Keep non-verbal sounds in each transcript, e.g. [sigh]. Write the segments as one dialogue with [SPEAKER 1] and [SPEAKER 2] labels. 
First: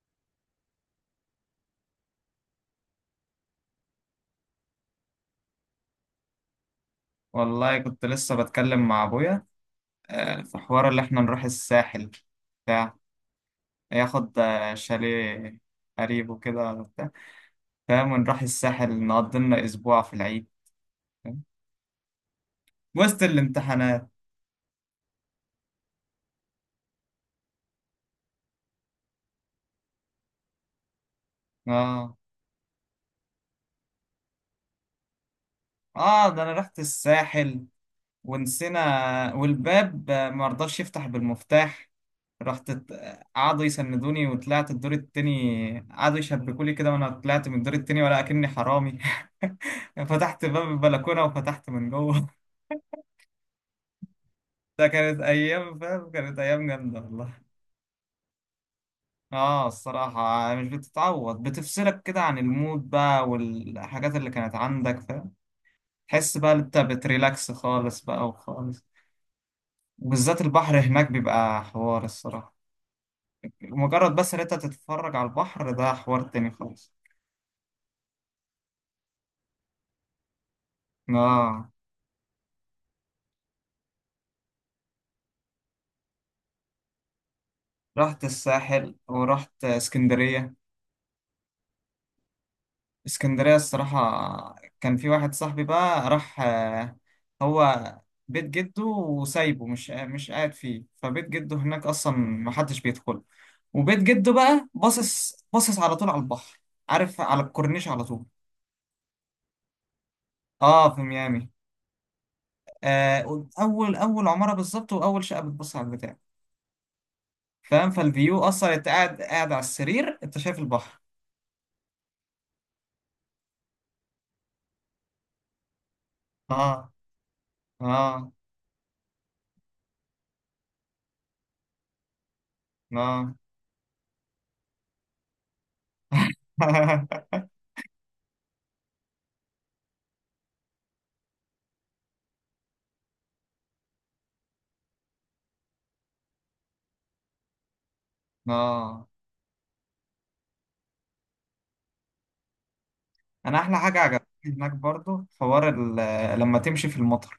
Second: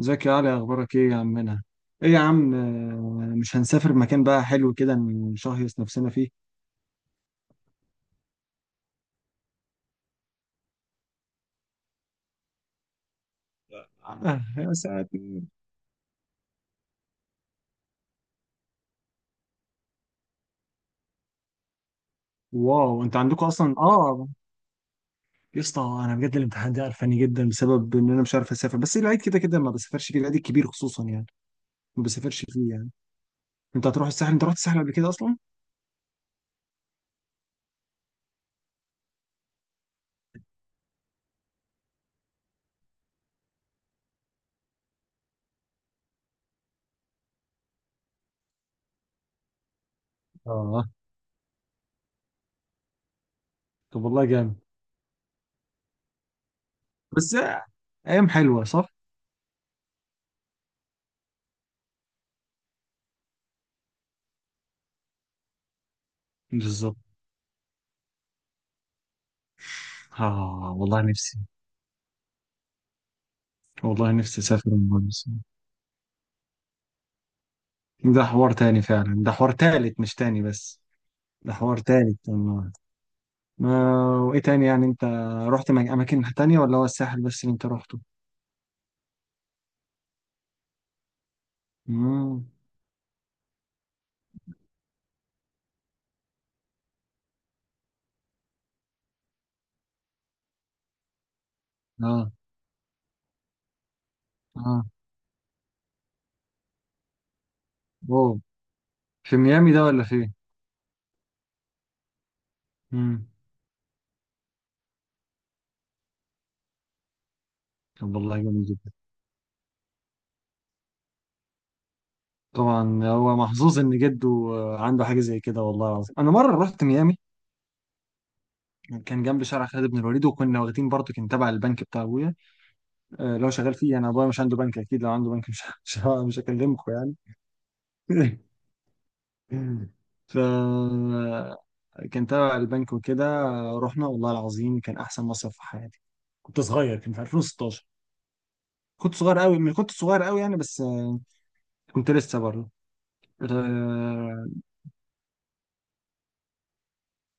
[SPEAKER 1] ازيك يا علي، اخبارك ايه يا عمنا؟ ايه يا عم، مش هنسافر مكان بقى حلو كده نشهيص نفسنا فيه.
[SPEAKER 2] والله كنت لسه بتكلم مع ابويا. في حوار اللي احنا نروح الساحل بتاع ياخد
[SPEAKER 1] آه، يا س-
[SPEAKER 2] شاليه قريب وكده وبتاع، فاهم؟ ونروح الساحل نقضي لنا اسبوع في العيد. فاهم؟
[SPEAKER 1] واو انت
[SPEAKER 2] وسط
[SPEAKER 1] عندكم اصلا؟
[SPEAKER 2] الامتحانات.
[SPEAKER 1] اه، يا اسطى انا بجد الامتحان ده قرفاني جدا بسبب ان انا مش عارف اسافر، بس العيد كده كده ما بسافرش فيه، العيد الكبير خصوصا يعني، ما
[SPEAKER 2] اه،
[SPEAKER 1] بسافرش فيه يعني. انت هتروح الساحل؟ انت رحت الساحل قبل كده اصلا؟
[SPEAKER 2] اه، ده انا رحت الساحل ونسينا والباب ما رضاش يفتح بالمفتاح. رحت ات- قعدوا يسندوني وطلعت الدور التاني، قعدوا يشبكولي كده وانا طلعت من الدور التاني ولا اكني حرامي. [laughs] فتحت باب
[SPEAKER 1] اه،
[SPEAKER 2] البلكونة وفتحت من جوه. [laughs]
[SPEAKER 1] طب والله جامد.
[SPEAKER 2] ده كانت ايام، فاهم؟ كانت ايام جامدة
[SPEAKER 1] بس
[SPEAKER 2] والله.
[SPEAKER 1] ايام حلوه صح؟
[SPEAKER 2] اه، الصراحة مش بتتعوض، بتفصلك كده عن المود بقى والحاجات اللي كانت عندك، فاهم؟ تحس بقى إن انت
[SPEAKER 1] بالظبط.
[SPEAKER 2] بتريلاكس خالص بقى وخالص. وبالذات
[SPEAKER 1] اه
[SPEAKER 2] البحر
[SPEAKER 1] والله
[SPEAKER 2] هناك
[SPEAKER 1] نفسي.
[SPEAKER 2] بيبقى حوار الصراحة،
[SPEAKER 1] والله
[SPEAKER 2] مجرد بس ان
[SPEAKER 1] نفسي
[SPEAKER 2] انت
[SPEAKER 1] اسافر المره
[SPEAKER 2] تتفرج على
[SPEAKER 1] دي.
[SPEAKER 2] البحر ده حوار تاني خالص.
[SPEAKER 1] ده حوار تاني فعلا، ده حوار تالت مش تاني بس، ده
[SPEAKER 2] اه،
[SPEAKER 1] حوار تاني والله. ما، وايه تاني يعني انت، اماكن تانية ولا هو الساحل بس اللي انت رحته؟
[SPEAKER 2] رحت الساحل ورحت اسكندرية.
[SPEAKER 1] امم
[SPEAKER 2] اسكندرية الصراحة كان في واحد صاحبي بقى راح، هو بيت جده وسايبه، مش قاعد فيه، فبيت جده هناك اصلا
[SPEAKER 1] اه.
[SPEAKER 2] محدش بيدخل. وبيت جده بقى
[SPEAKER 1] اه.
[SPEAKER 2] باصص باصص على طول على البحر، عارف؟ على الكورنيش على طول.
[SPEAKER 1] اوه. في ميامي ده ولا فين؟
[SPEAKER 2] اه، في ميامي.
[SPEAKER 1] امم
[SPEAKER 2] آه اول اول عمارة بالظبط واول شقة بتبص على البتاع، فاهم؟
[SPEAKER 1] طب
[SPEAKER 2] فالفيو
[SPEAKER 1] والله جميل
[SPEAKER 2] اصلا انت
[SPEAKER 1] جدا.
[SPEAKER 2] قاعد قاعد على السرير انت شايف البحر.
[SPEAKER 1] طبعا هو محظوظ ان جده عنده حاجه زي كده، والله العظيم انا مره رحت
[SPEAKER 2] اه،
[SPEAKER 1] ميامي،
[SPEAKER 2] اه،
[SPEAKER 1] كان جنب شارع خالد بن الوليد، وكنا واخدين برضه كان تبع البنك بتاع ابويا.
[SPEAKER 2] اه.
[SPEAKER 1] لو شغال فيه انا، ابويا مش عنده بنك اكيد، لو عنده بنك مش [laughs] مش هكلمكم يعني.
[SPEAKER 2] [laughs]
[SPEAKER 1] [laughs] ف كان تبع البنك وكده. رحنا والله العظيم كان احسن مصيف في حياتي. كنت صغير، كان في 2016.
[SPEAKER 2] اه،
[SPEAKER 1] كنت صغير قوي، كنت صغير قوي يعني، بس كنت لسه برضه،
[SPEAKER 2] انا احلى حاجه
[SPEAKER 1] آه،
[SPEAKER 2] عجبتني هناك برضو حوار لما تمشي في المطر.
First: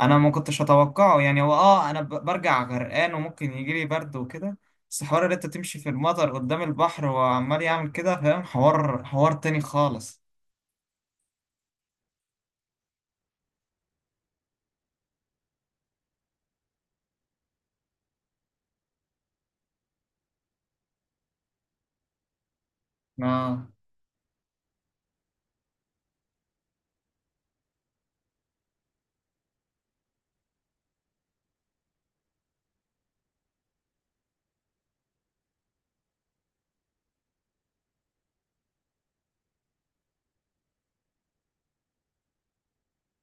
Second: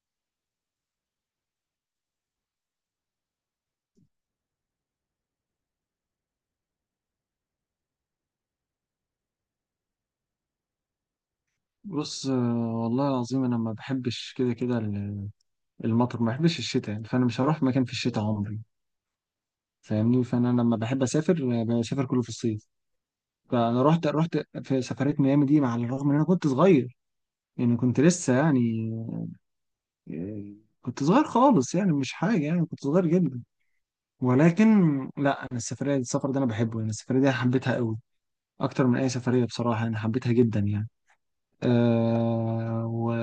[SPEAKER 2] انا ما كنتش اتوقعه، يعني هو، اه، انا برجع غرقان وممكن يجي لي برد وكده. بس حوار ان انت تمشي في المطر قدام البحر وعمال يعمل كده، فاهم؟ حوار تاني خالص.
[SPEAKER 1] بص والله العظيم انا ما بحبش كده كده المطر، ما بحبش الشتاء يعني، فانا مش هروح مكان في الشتاء عمري، فاهمني. فانا لما بحب اسافر بسافر كله في الصيف.
[SPEAKER 2] اه،
[SPEAKER 1] فانا رحت في سفريه ميامي دي، مع الرغم ان انا كنت صغير يعني، كنت لسه يعني، آه، كنت صغير خالص يعني، مش حاجه يعني، كنت صغير جدا. ولكن لا، انا السفريه، السفر ده انا بحبه يعني، السفريه دي حبيتها قوي اكتر من اي سفريه، بصراحه انا حبيتها جدا يعني. أه و...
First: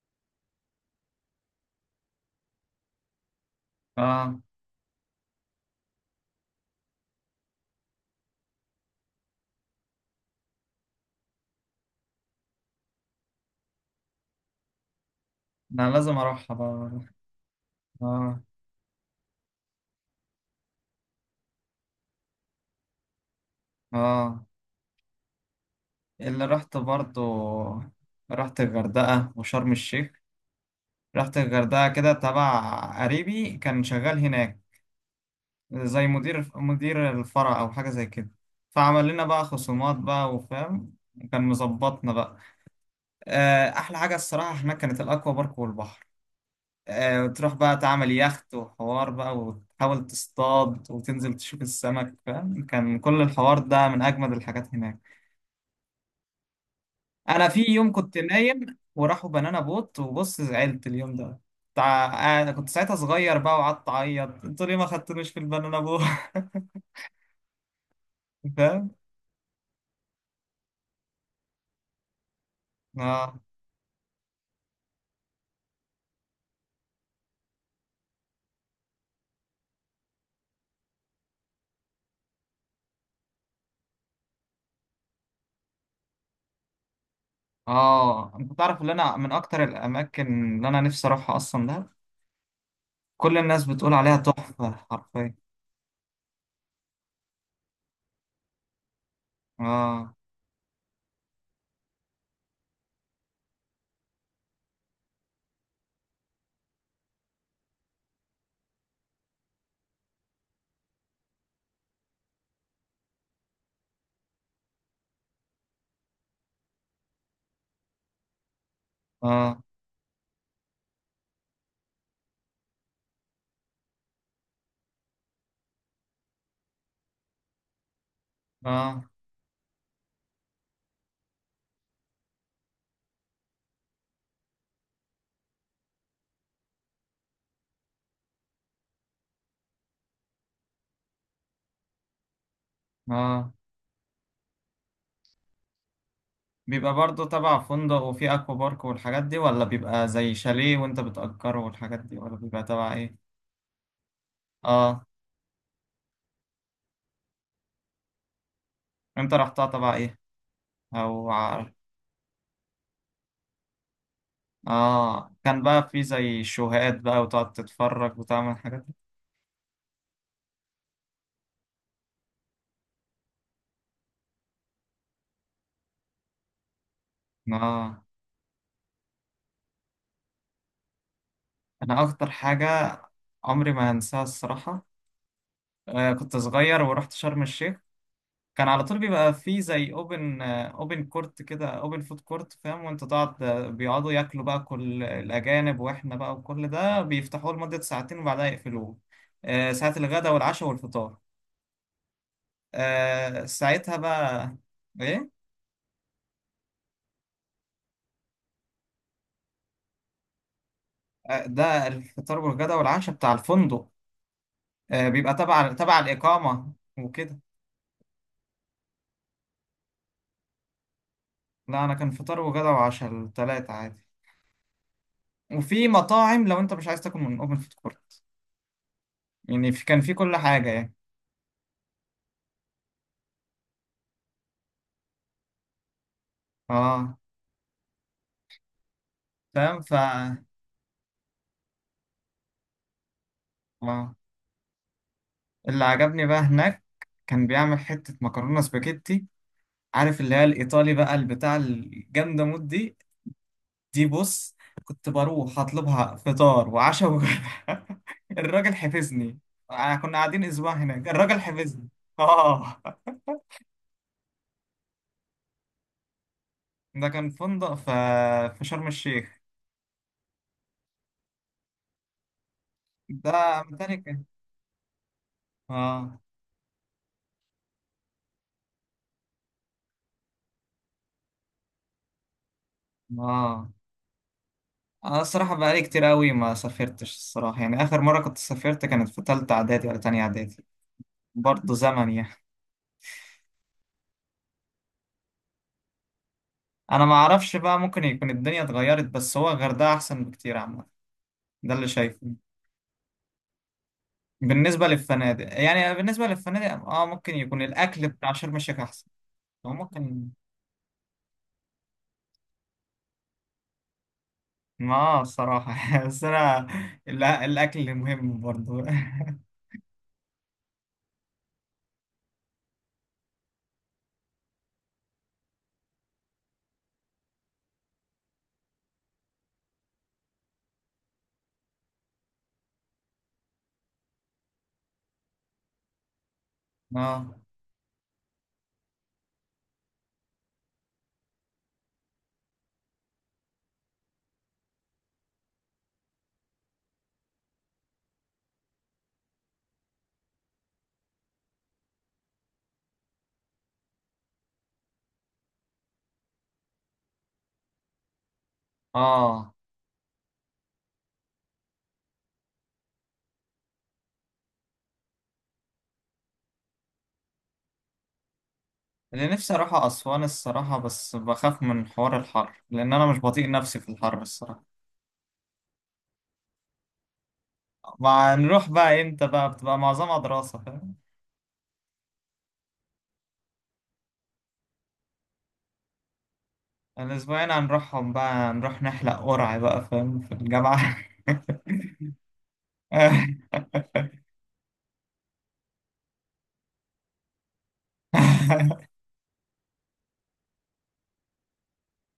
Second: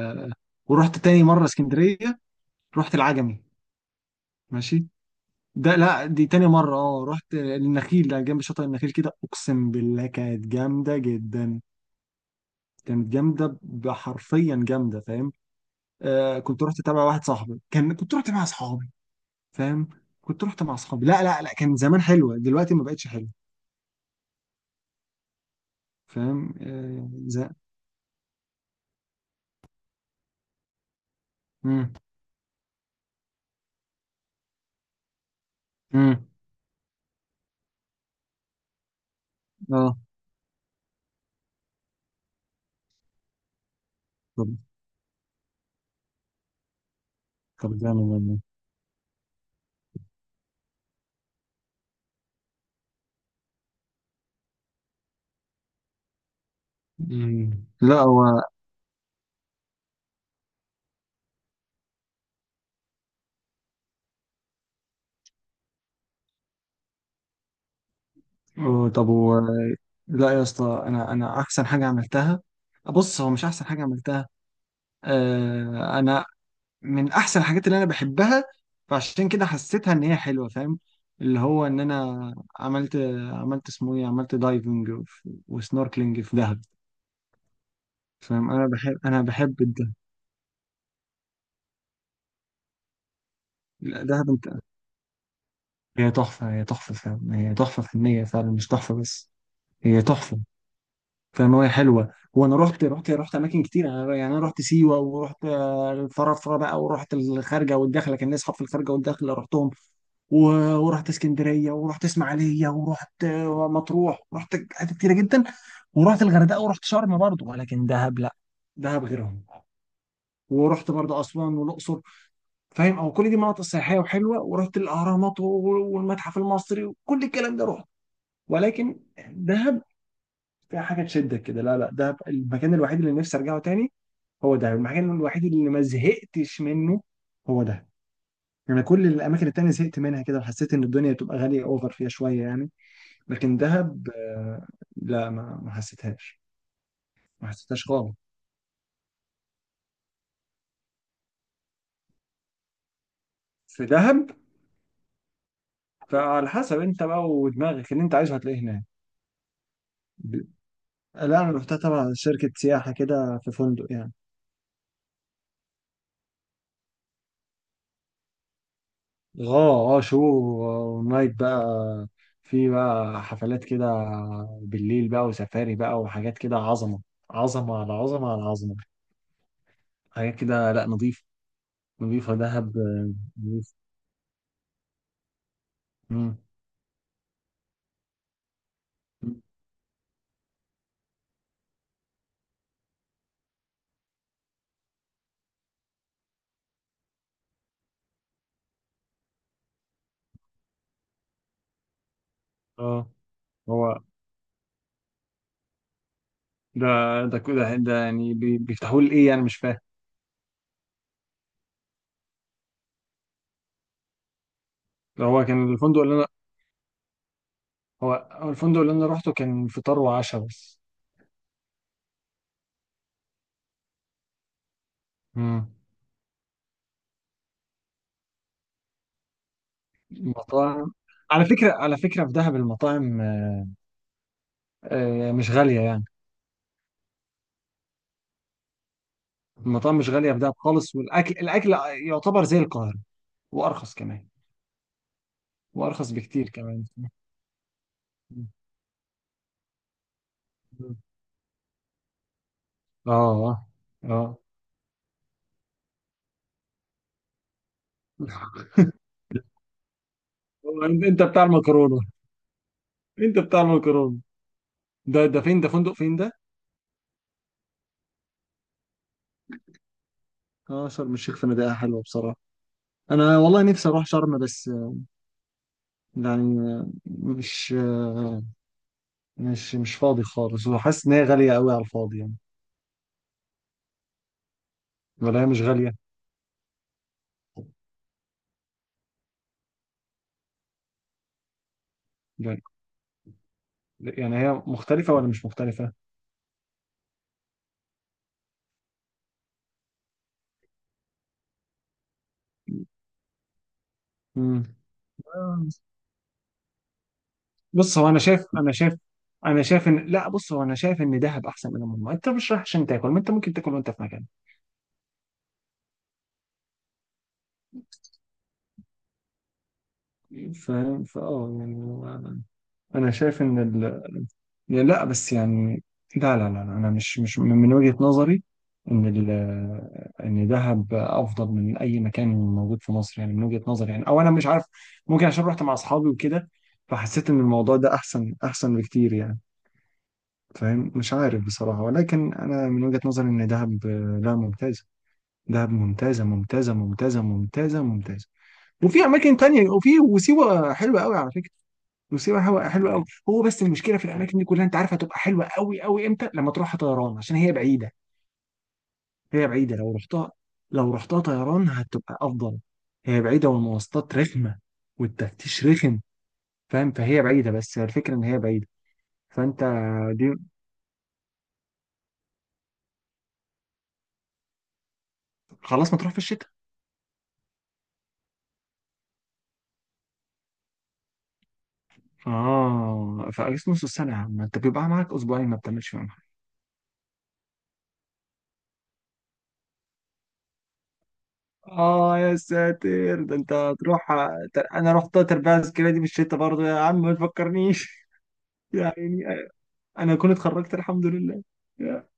[SPEAKER 1] ورحت تاني مره اسكندريه، رحت العجمي.
[SPEAKER 2] اه،
[SPEAKER 1] ماشي. ده لا دي تاني مره، اه رحت النخيل، ده جنب شاطئ النخيل كده، اقسم بالله كانت جامده جدا، كانت جامده، حرفيا جامده فاهم.
[SPEAKER 2] انا لازم
[SPEAKER 1] أه
[SPEAKER 2] اروحها
[SPEAKER 1] كنت رحت
[SPEAKER 2] بقى.
[SPEAKER 1] تبع واحد صاحبي، كان كنت رحت
[SPEAKER 2] اه،
[SPEAKER 1] مع اصحابي، فاهم، كنت رحت مع اصحابي، لا لا لا كان زمان حلوه، دلوقتي ما بقتش حلوه
[SPEAKER 2] اه، اللي
[SPEAKER 1] فاهم
[SPEAKER 2] رحت برضو، رحت الغردقة وشرم الشيخ. رحت الغردقة
[SPEAKER 1] امم
[SPEAKER 2] كده تبع قريبي كان شغال هناك زي
[SPEAKER 1] امم
[SPEAKER 2] مدير الفرع أو حاجة زي كده، فعمل لنا بقى خصومات
[SPEAKER 1] اه،
[SPEAKER 2] بقى، وفاهم؟ كان مظبطنا بقى. أحلى حاجة
[SPEAKER 1] طب،
[SPEAKER 2] الصراحة هناك كانت الأكوا بارك والبحر. تروح بقى
[SPEAKER 1] طب جامد
[SPEAKER 2] تعمل
[SPEAKER 1] والله.
[SPEAKER 2] يخت وحوار بقى وتحاول تصطاد وتنزل تشوف السمك، فاهم؟ كان كل الحوار ده من أجمد الحاجات هناك. انا في يوم
[SPEAKER 1] لا
[SPEAKER 2] كنت
[SPEAKER 1] هو،
[SPEAKER 2] نايم وراحوا بنانا بوت وبص، زعلت اليوم ده. انا كنت ساعتها صغير بقى وقعدت اعيط: انتوا ليه ما خدتونيش في البنانا بوت؟ [laughs] فاهم؟
[SPEAKER 1] طب هو، لا يا اسطى انا احسن حاجه عملتها، بص هو
[SPEAKER 2] اه،
[SPEAKER 1] مش احسن حاجه عملتها. انا من احسن الحاجات اللي انا بحبها، فعشان كده حسيتها ان هي حلوه فاهم، اللي هو ان انا، عملت عملت اسمه ايه، عملت دايفنج وسنوركلينج في دهب،
[SPEAKER 2] اه،
[SPEAKER 1] فاهم.
[SPEAKER 2] انت
[SPEAKER 1] انا
[SPEAKER 2] تعرف ان
[SPEAKER 1] بحب،
[SPEAKER 2] انا
[SPEAKER 1] انا
[SPEAKER 2] من
[SPEAKER 1] بحب
[SPEAKER 2] اكتر
[SPEAKER 1] الدهب.
[SPEAKER 2] الاماكن اللي انا نفسي اروحها اصلا ده. كل الناس بتقول
[SPEAKER 1] لا،
[SPEAKER 2] عليها
[SPEAKER 1] دهب انت،
[SPEAKER 2] تحفة حرفيا.
[SPEAKER 1] هي تحفه، هي تحفه فاهم، هي تحفه فنيه فعلا مش تحفه بس، هي
[SPEAKER 2] اه،
[SPEAKER 1] تحفه فاهمة، هي حلوة وانا رحت اماكن كتير، يعني انا رحت سيوة، ورحت الفرافرة بقى، ورحت الخارجة والداخلة، كان ليا اصحاب في الخارجة والداخلة رحتهم، ورحت اسكندرية ورحت اسماعيلية ورحت مطروح، رحت حتت كتيرة جدا، ورحت الغردقة ورحت شرم برضه، ولكن دهب لا، دهب غيرهم.
[SPEAKER 2] اه،
[SPEAKER 1] ورحت برضه اسوان والاقصر، فاهم، او كل دي مناطق سياحية وحلوة، ورحت الاهرامات والمتحف المصري وكل الكلام ده رحت. ولكن
[SPEAKER 2] اه،
[SPEAKER 1] دهب فيها حاجه تشدك كده، لا لا، ده المكان الوحيد اللي نفسي ارجعه تاني، هو ده المكان الوحيد اللي ما زهقتش منه، هو ده يعني. كل الاماكن التانية زهقت منها كده، وحسيت ان الدنيا بتبقى غاليه اوفر فيها شويه يعني.
[SPEAKER 2] اه.
[SPEAKER 1] لكن دهب لا، ما حسيتهاش،
[SPEAKER 2] بيبقى برضو
[SPEAKER 1] ما
[SPEAKER 2] تبع
[SPEAKER 1] حسيتهاش
[SPEAKER 2] فندق
[SPEAKER 1] خالص
[SPEAKER 2] وفي اكوا بارك والحاجات دي، ولا بيبقى زي شاليه وانت بتأجره والحاجات دي، ولا بيبقى تبع ايه؟
[SPEAKER 1] في دهب.
[SPEAKER 2] اه،
[SPEAKER 1] فعلى حسب انت بقى ودماغك اللي انت عايزه هتلاقيه هناك.
[SPEAKER 2] انت رحتها تبع ايه؟
[SPEAKER 1] ب-
[SPEAKER 2] او
[SPEAKER 1] لا انا
[SPEAKER 2] عارف؟
[SPEAKER 1] رحتها تبع شركه سياحه كده، في فندق يعني.
[SPEAKER 2] اه، كان بقى في زي شوهات بقى وتقعد تتفرج وتعمل حاجات.
[SPEAKER 1] اه اه شو، ونايت بقى، في بقى حفلات كده بالليل بقى وسفاري بقى وحاجات كده، عظمة، عظمة على
[SPEAKER 2] اه،
[SPEAKER 1] عظمة على عظمة، حاجات كده، لا نظيف،
[SPEAKER 2] انا اكتر
[SPEAKER 1] نظيفة دهب
[SPEAKER 2] حاجة عمري
[SPEAKER 1] نظيف.
[SPEAKER 2] ما هنساها الصراحة. كنت
[SPEAKER 1] مم.
[SPEAKER 2] صغير ورحت شرم الشيخ. كان على طول بيبقى في زي اوبن فود كورت، فاهم؟ وانت تقعد، بيقعدوا ياكلوا بقى كل الاجانب واحنا بقى، وكل ده بيفتحوه لمدة ساعتين وبعدها يقفلوه. آه، ساعة الغداء والعشاء والفطار.
[SPEAKER 1] اه.
[SPEAKER 2] آه، ساعتها
[SPEAKER 1] هو
[SPEAKER 2] بقى ايه؟
[SPEAKER 1] ده ده كده ده يعني بيفتحوا لي ايه يعني مش فاهم.
[SPEAKER 2] ده الفطار والغدا والعشاء بتاع الفندق.
[SPEAKER 1] ده
[SPEAKER 2] بيبقى
[SPEAKER 1] هو
[SPEAKER 2] تبع
[SPEAKER 1] كان
[SPEAKER 2] تبع
[SPEAKER 1] الفندق اللي انا،
[SPEAKER 2] الإقامة وكده.
[SPEAKER 1] هو هو الفندق اللي انا روحته كان فطار وعشاء بس.
[SPEAKER 2] لا، أنا كان فطار وغدا وعشاء التلاتة عادي.
[SPEAKER 1] مم.
[SPEAKER 2] وفي مطاعم لو أنت مش عايز تاكل من أوبن فود كورت، يعني كان في كل حاجة
[SPEAKER 1] مطاعم،
[SPEAKER 2] يعني.
[SPEAKER 1] على فكرة، على فكرة في دهب المطاعم مش غالية يعني،
[SPEAKER 2] اه، فاهم. ف
[SPEAKER 1] المطاعم مش غالية في دهب خالص، والأكل، الأكل يعتبر زي القاهرة، وأرخص
[SPEAKER 2] آه.
[SPEAKER 1] كمان،
[SPEAKER 2] اللي
[SPEAKER 1] وأرخص
[SPEAKER 2] عجبني بقى
[SPEAKER 1] بكتير
[SPEAKER 2] هناك
[SPEAKER 1] كمان.
[SPEAKER 2] كان بيعمل حتة مكرونة سباجيتي، عارف اللي هي الإيطالي بقى
[SPEAKER 1] [laughs]
[SPEAKER 2] البتاع الجامدة مود دي؟
[SPEAKER 1] آه.
[SPEAKER 2] دي
[SPEAKER 1] آه.
[SPEAKER 2] بص، كنت بروح اطلبها فطار وعشاء وغدا.
[SPEAKER 1] هو.
[SPEAKER 2] [laughs] الراجل
[SPEAKER 1] [laughs]
[SPEAKER 2] حفظني. كنا قاعدين اسبوع
[SPEAKER 1] أنت
[SPEAKER 2] هناك،
[SPEAKER 1] أنت
[SPEAKER 2] الراجل
[SPEAKER 1] بتاع
[SPEAKER 2] حفظني.
[SPEAKER 1] المكرونة،
[SPEAKER 2] اه،
[SPEAKER 1] أنت بتاع المكرونة. ده فين، ده فندق فين ده؟
[SPEAKER 2] ده كان فندق في شرم الشيخ.
[SPEAKER 1] آه شرم الشيخ فنادقها حلوة بصراحة. أنا والله
[SPEAKER 2] ده
[SPEAKER 1] نفسي
[SPEAKER 2] متهيألي
[SPEAKER 1] أروح
[SPEAKER 2] كان.
[SPEAKER 1] شرم بس
[SPEAKER 2] اه،
[SPEAKER 1] يعني، مش مش مش فاضي خالص، وحاسس إن هي غالية قوي على الفاضي يعني.
[SPEAKER 2] اه، انا
[SPEAKER 1] ولا هي
[SPEAKER 2] الصراحه
[SPEAKER 1] مش
[SPEAKER 2] بقالي كتير
[SPEAKER 1] غالية؟
[SPEAKER 2] قوي ما سافرتش الصراحه، يعني اخر مره كنت سافرت كانت في تالتة اعدادي ولا تانية اعدادي. برضه زمن يعني.
[SPEAKER 1] لا. يعني هي مختلفة ولا مش مختلفة؟
[SPEAKER 2] انا ما اعرفش بقى، ممكن يكون الدنيا اتغيرت، بس هو الغردقه احسن بكتير عامه، ده اللي شايفه.
[SPEAKER 1] مم.
[SPEAKER 2] بالنسبة للفنادق، اه، ممكن يكون
[SPEAKER 1] بص
[SPEAKER 2] الأكل
[SPEAKER 1] هو انا
[SPEAKER 2] بتاع
[SPEAKER 1] شايف،
[SPEAKER 2] شرم
[SPEAKER 1] انا
[SPEAKER 2] الشيخ
[SPEAKER 1] شايف،
[SPEAKER 2] أحسن.
[SPEAKER 1] انا
[SPEAKER 2] أو
[SPEAKER 1] شايف ان
[SPEAKER 2] ممكن.
[SPEAKER 1] لا، بص هو انا شايف ان دهب احسن من المجمع، انت مش رايح عشان تاكل، ما انت ممكن تاكل وانت في مكان.
[SPEAKER 2] اه، الصراحة، [laughs] بس أنا الأكل مهم برضو. [laughs]
[SPEAKER 1] فاهم فاه يعني انا شايف ان ال... يعني لا بس يعني، لا لا لا لا، انا مش، من وجهة نظري ان ال... ان دهب افضل من اي مكان موجود في مصر يعني، من وجهة نظري يعني، او انا مش عارف، ممكن عشان رحت مع اصحابي وكده، فحسيت
[SPEAKER 2] اه،
[SPEAKER 1] ان الموضوع ده احسن، احسن بكتير يعني. فاهم، مش عارف بصراحة، ولكن انا من وجهة نظري ان دهب لا ممتاز، دهب ممتازة ممتازة ممتازة ممتازة ممتازة. وفي أماكن تانية، وفي، وسيوة حلوة قوي على فكرة، وسيوة حلوة حلوة قوي. هو بس المشكلة في الأماكن دي كلها أنت عارف، هتبقى حلوة قوي قوي إمتى؟ لما تروحها طيران عشان هي بعيدة، هي
[SPEAKER 2] اه،
[SPEAKER 1] بعيدة، لو رحتها، لو رحتها طيران هتبقى أفضل، هي بعيدة والمواصلات رخمة والتفتيش رخم فاهم، فهي بعيدة، بس هي الفكرة إن هي بعيدة.
[SPEAKER 2] اللي نفسي
[SPEAKER 1] فأنت،
[SPEAKER 2] أروح أسوان
[SPEAKER 1] دي،
[SPEAKER 2] الصراحة، بس بخاف من حوار الحر، لأن أنا مش بطيق نفسي في الحر الصراحة.
[SPEAKER 1] خلاص ما تروح في الشتاء.
[SPEAKER 2] ما نروح بقى إمتى بقى؟ بتبقى معظمها دراسة، فاهم؟
[SPEAKER 1] آه، في أجازة نص السنة يا عم، أنت بيبقى معاك أسبوعين ما بتعملش فيهم.
[SPEAKER 2] الأسبوعين هنروحهم بقى نروح نحلق قرع بقى، فاهم؟ في الجامعة.
[SPEAKER 1] اه يا ساتر، ده انت
[SPEAKER 2] [laughs]
[SPEAKER 1] هتروح. انا رحت تربية عسكرية دي بالشتا برضه يا عم ما تفكرنيش. [laughs] يعني، انا اكون اتخرجت الحمد لله يا.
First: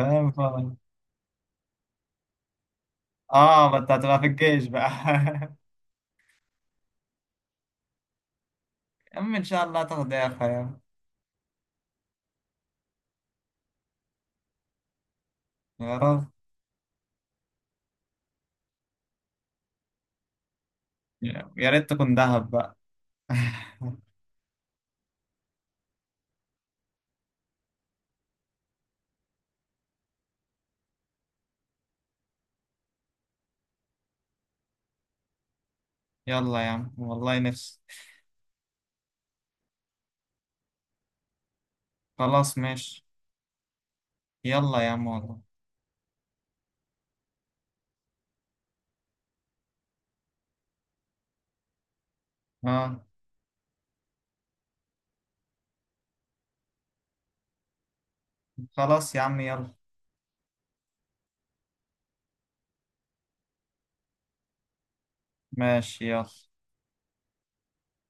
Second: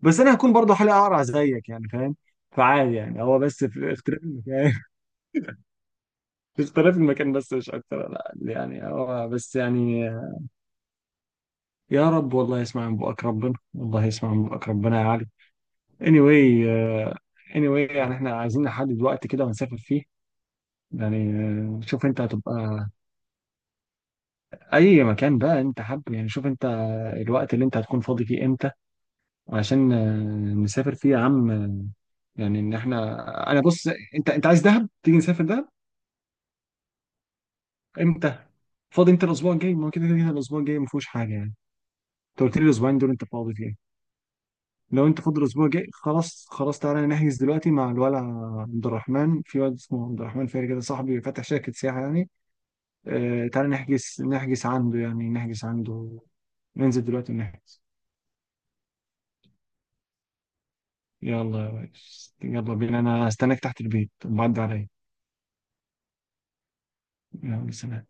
[SPEAKER 1] بس انا هكون برضه حالي اقرع زيك يعني فاهم، فعادي يعني، هو بس
[SPEAKER 2] اه، ما انت
[SPEAKER 1] في
[SPEAKER 2] هتبقى
[SPEAKER 1] اختلاف
[SPEAKER 2] في الجيش
[SPEAKER 1] المكان.
[SPEAKER 2] بقى. [laughs]
[SPEAKER 1] [laughs] في اختلاف المكان بس، مش اكتر، لا يعني،
[SPEAKER 2] يا
[SPEAKER 1] هو
[SPEAKER 2] عم، ان
[SPEAKER 1] بس
[SPEAKER 2] شاء الله
[SPEAKER 1] يعني.
[SPEAKER 2] تاخد ايه يا اخويا.
[SPEAKER 1] يا رب والله يسمع من بقك ربنا، والله يسمع من بقك ربنا يا علي.
[SPEAKER 2] يا رب،
[SPEAKER 1] anyway، anyway يعني احنا عايزين نحدد وقت كده ونسافر فيه يعني.
[SPEAKER 2] يا ريت
[SPEAKER 1] شوف
[SPEAKER 2] تكون
[SPEAKER 1] انت
[SPEAKER 2] دهب بقى.
[SPEAKER 1] هتبقى،
[SPEAKER 2] [laughs]
[SPEAKER 1] اي مكان بقى انت حابب يعني، شوف انت الوقت اللي انت هتكون فاضي فيه امتى، عشان نسافر فيه يا عم يعني ان احنا، انا بص، انت عايز دهب، تيجي نسافر دهب.
[SPEAKER 2] يلا يا عم والله نفسي.
[SPEAKER 1] امتى فاضي انت؟ الاسبوع الجاي ما هو كده كده الاسبوع الجاي ما فيهوش حاجه يعني، انت قلت
[SPEAKER 2] خلاص
[SPEAKER 1] لي الاسبوعين
[SPEAKER 2] ماشي.
[SPEAKER 1] دول انت فاضي فيه.
[SPEAKER 2] يلا يا عم
[SPEAKER 1] لو انت
[SPEAKER 2] والله.
[SPEAKER 1] فاضي الاسبوع الجاي خلاص، خلاص تعالى نحجز دلوقتي مع الولع. عبد الرحمن، في واد اسمه عبد الرحمن فاري كده، صاحبي فاتح شركه سياحه يعني.
[SPEAKER 2] اه،
[SPEAKER 1] آه تعالى نحجز، نحجز عنده يعني، نحجز عنده، ننزل دلوقتي ونحجز.
[SPEAKER 2] خلاص يا عم يلا.
[SPEAKER 1] يلا يا ريس، يلا بينا، انا هستناك تحت البيت معدي عليا.
[SPEAKER 2] ماشي يلا.
[SPEAKER 1] يلا سلام.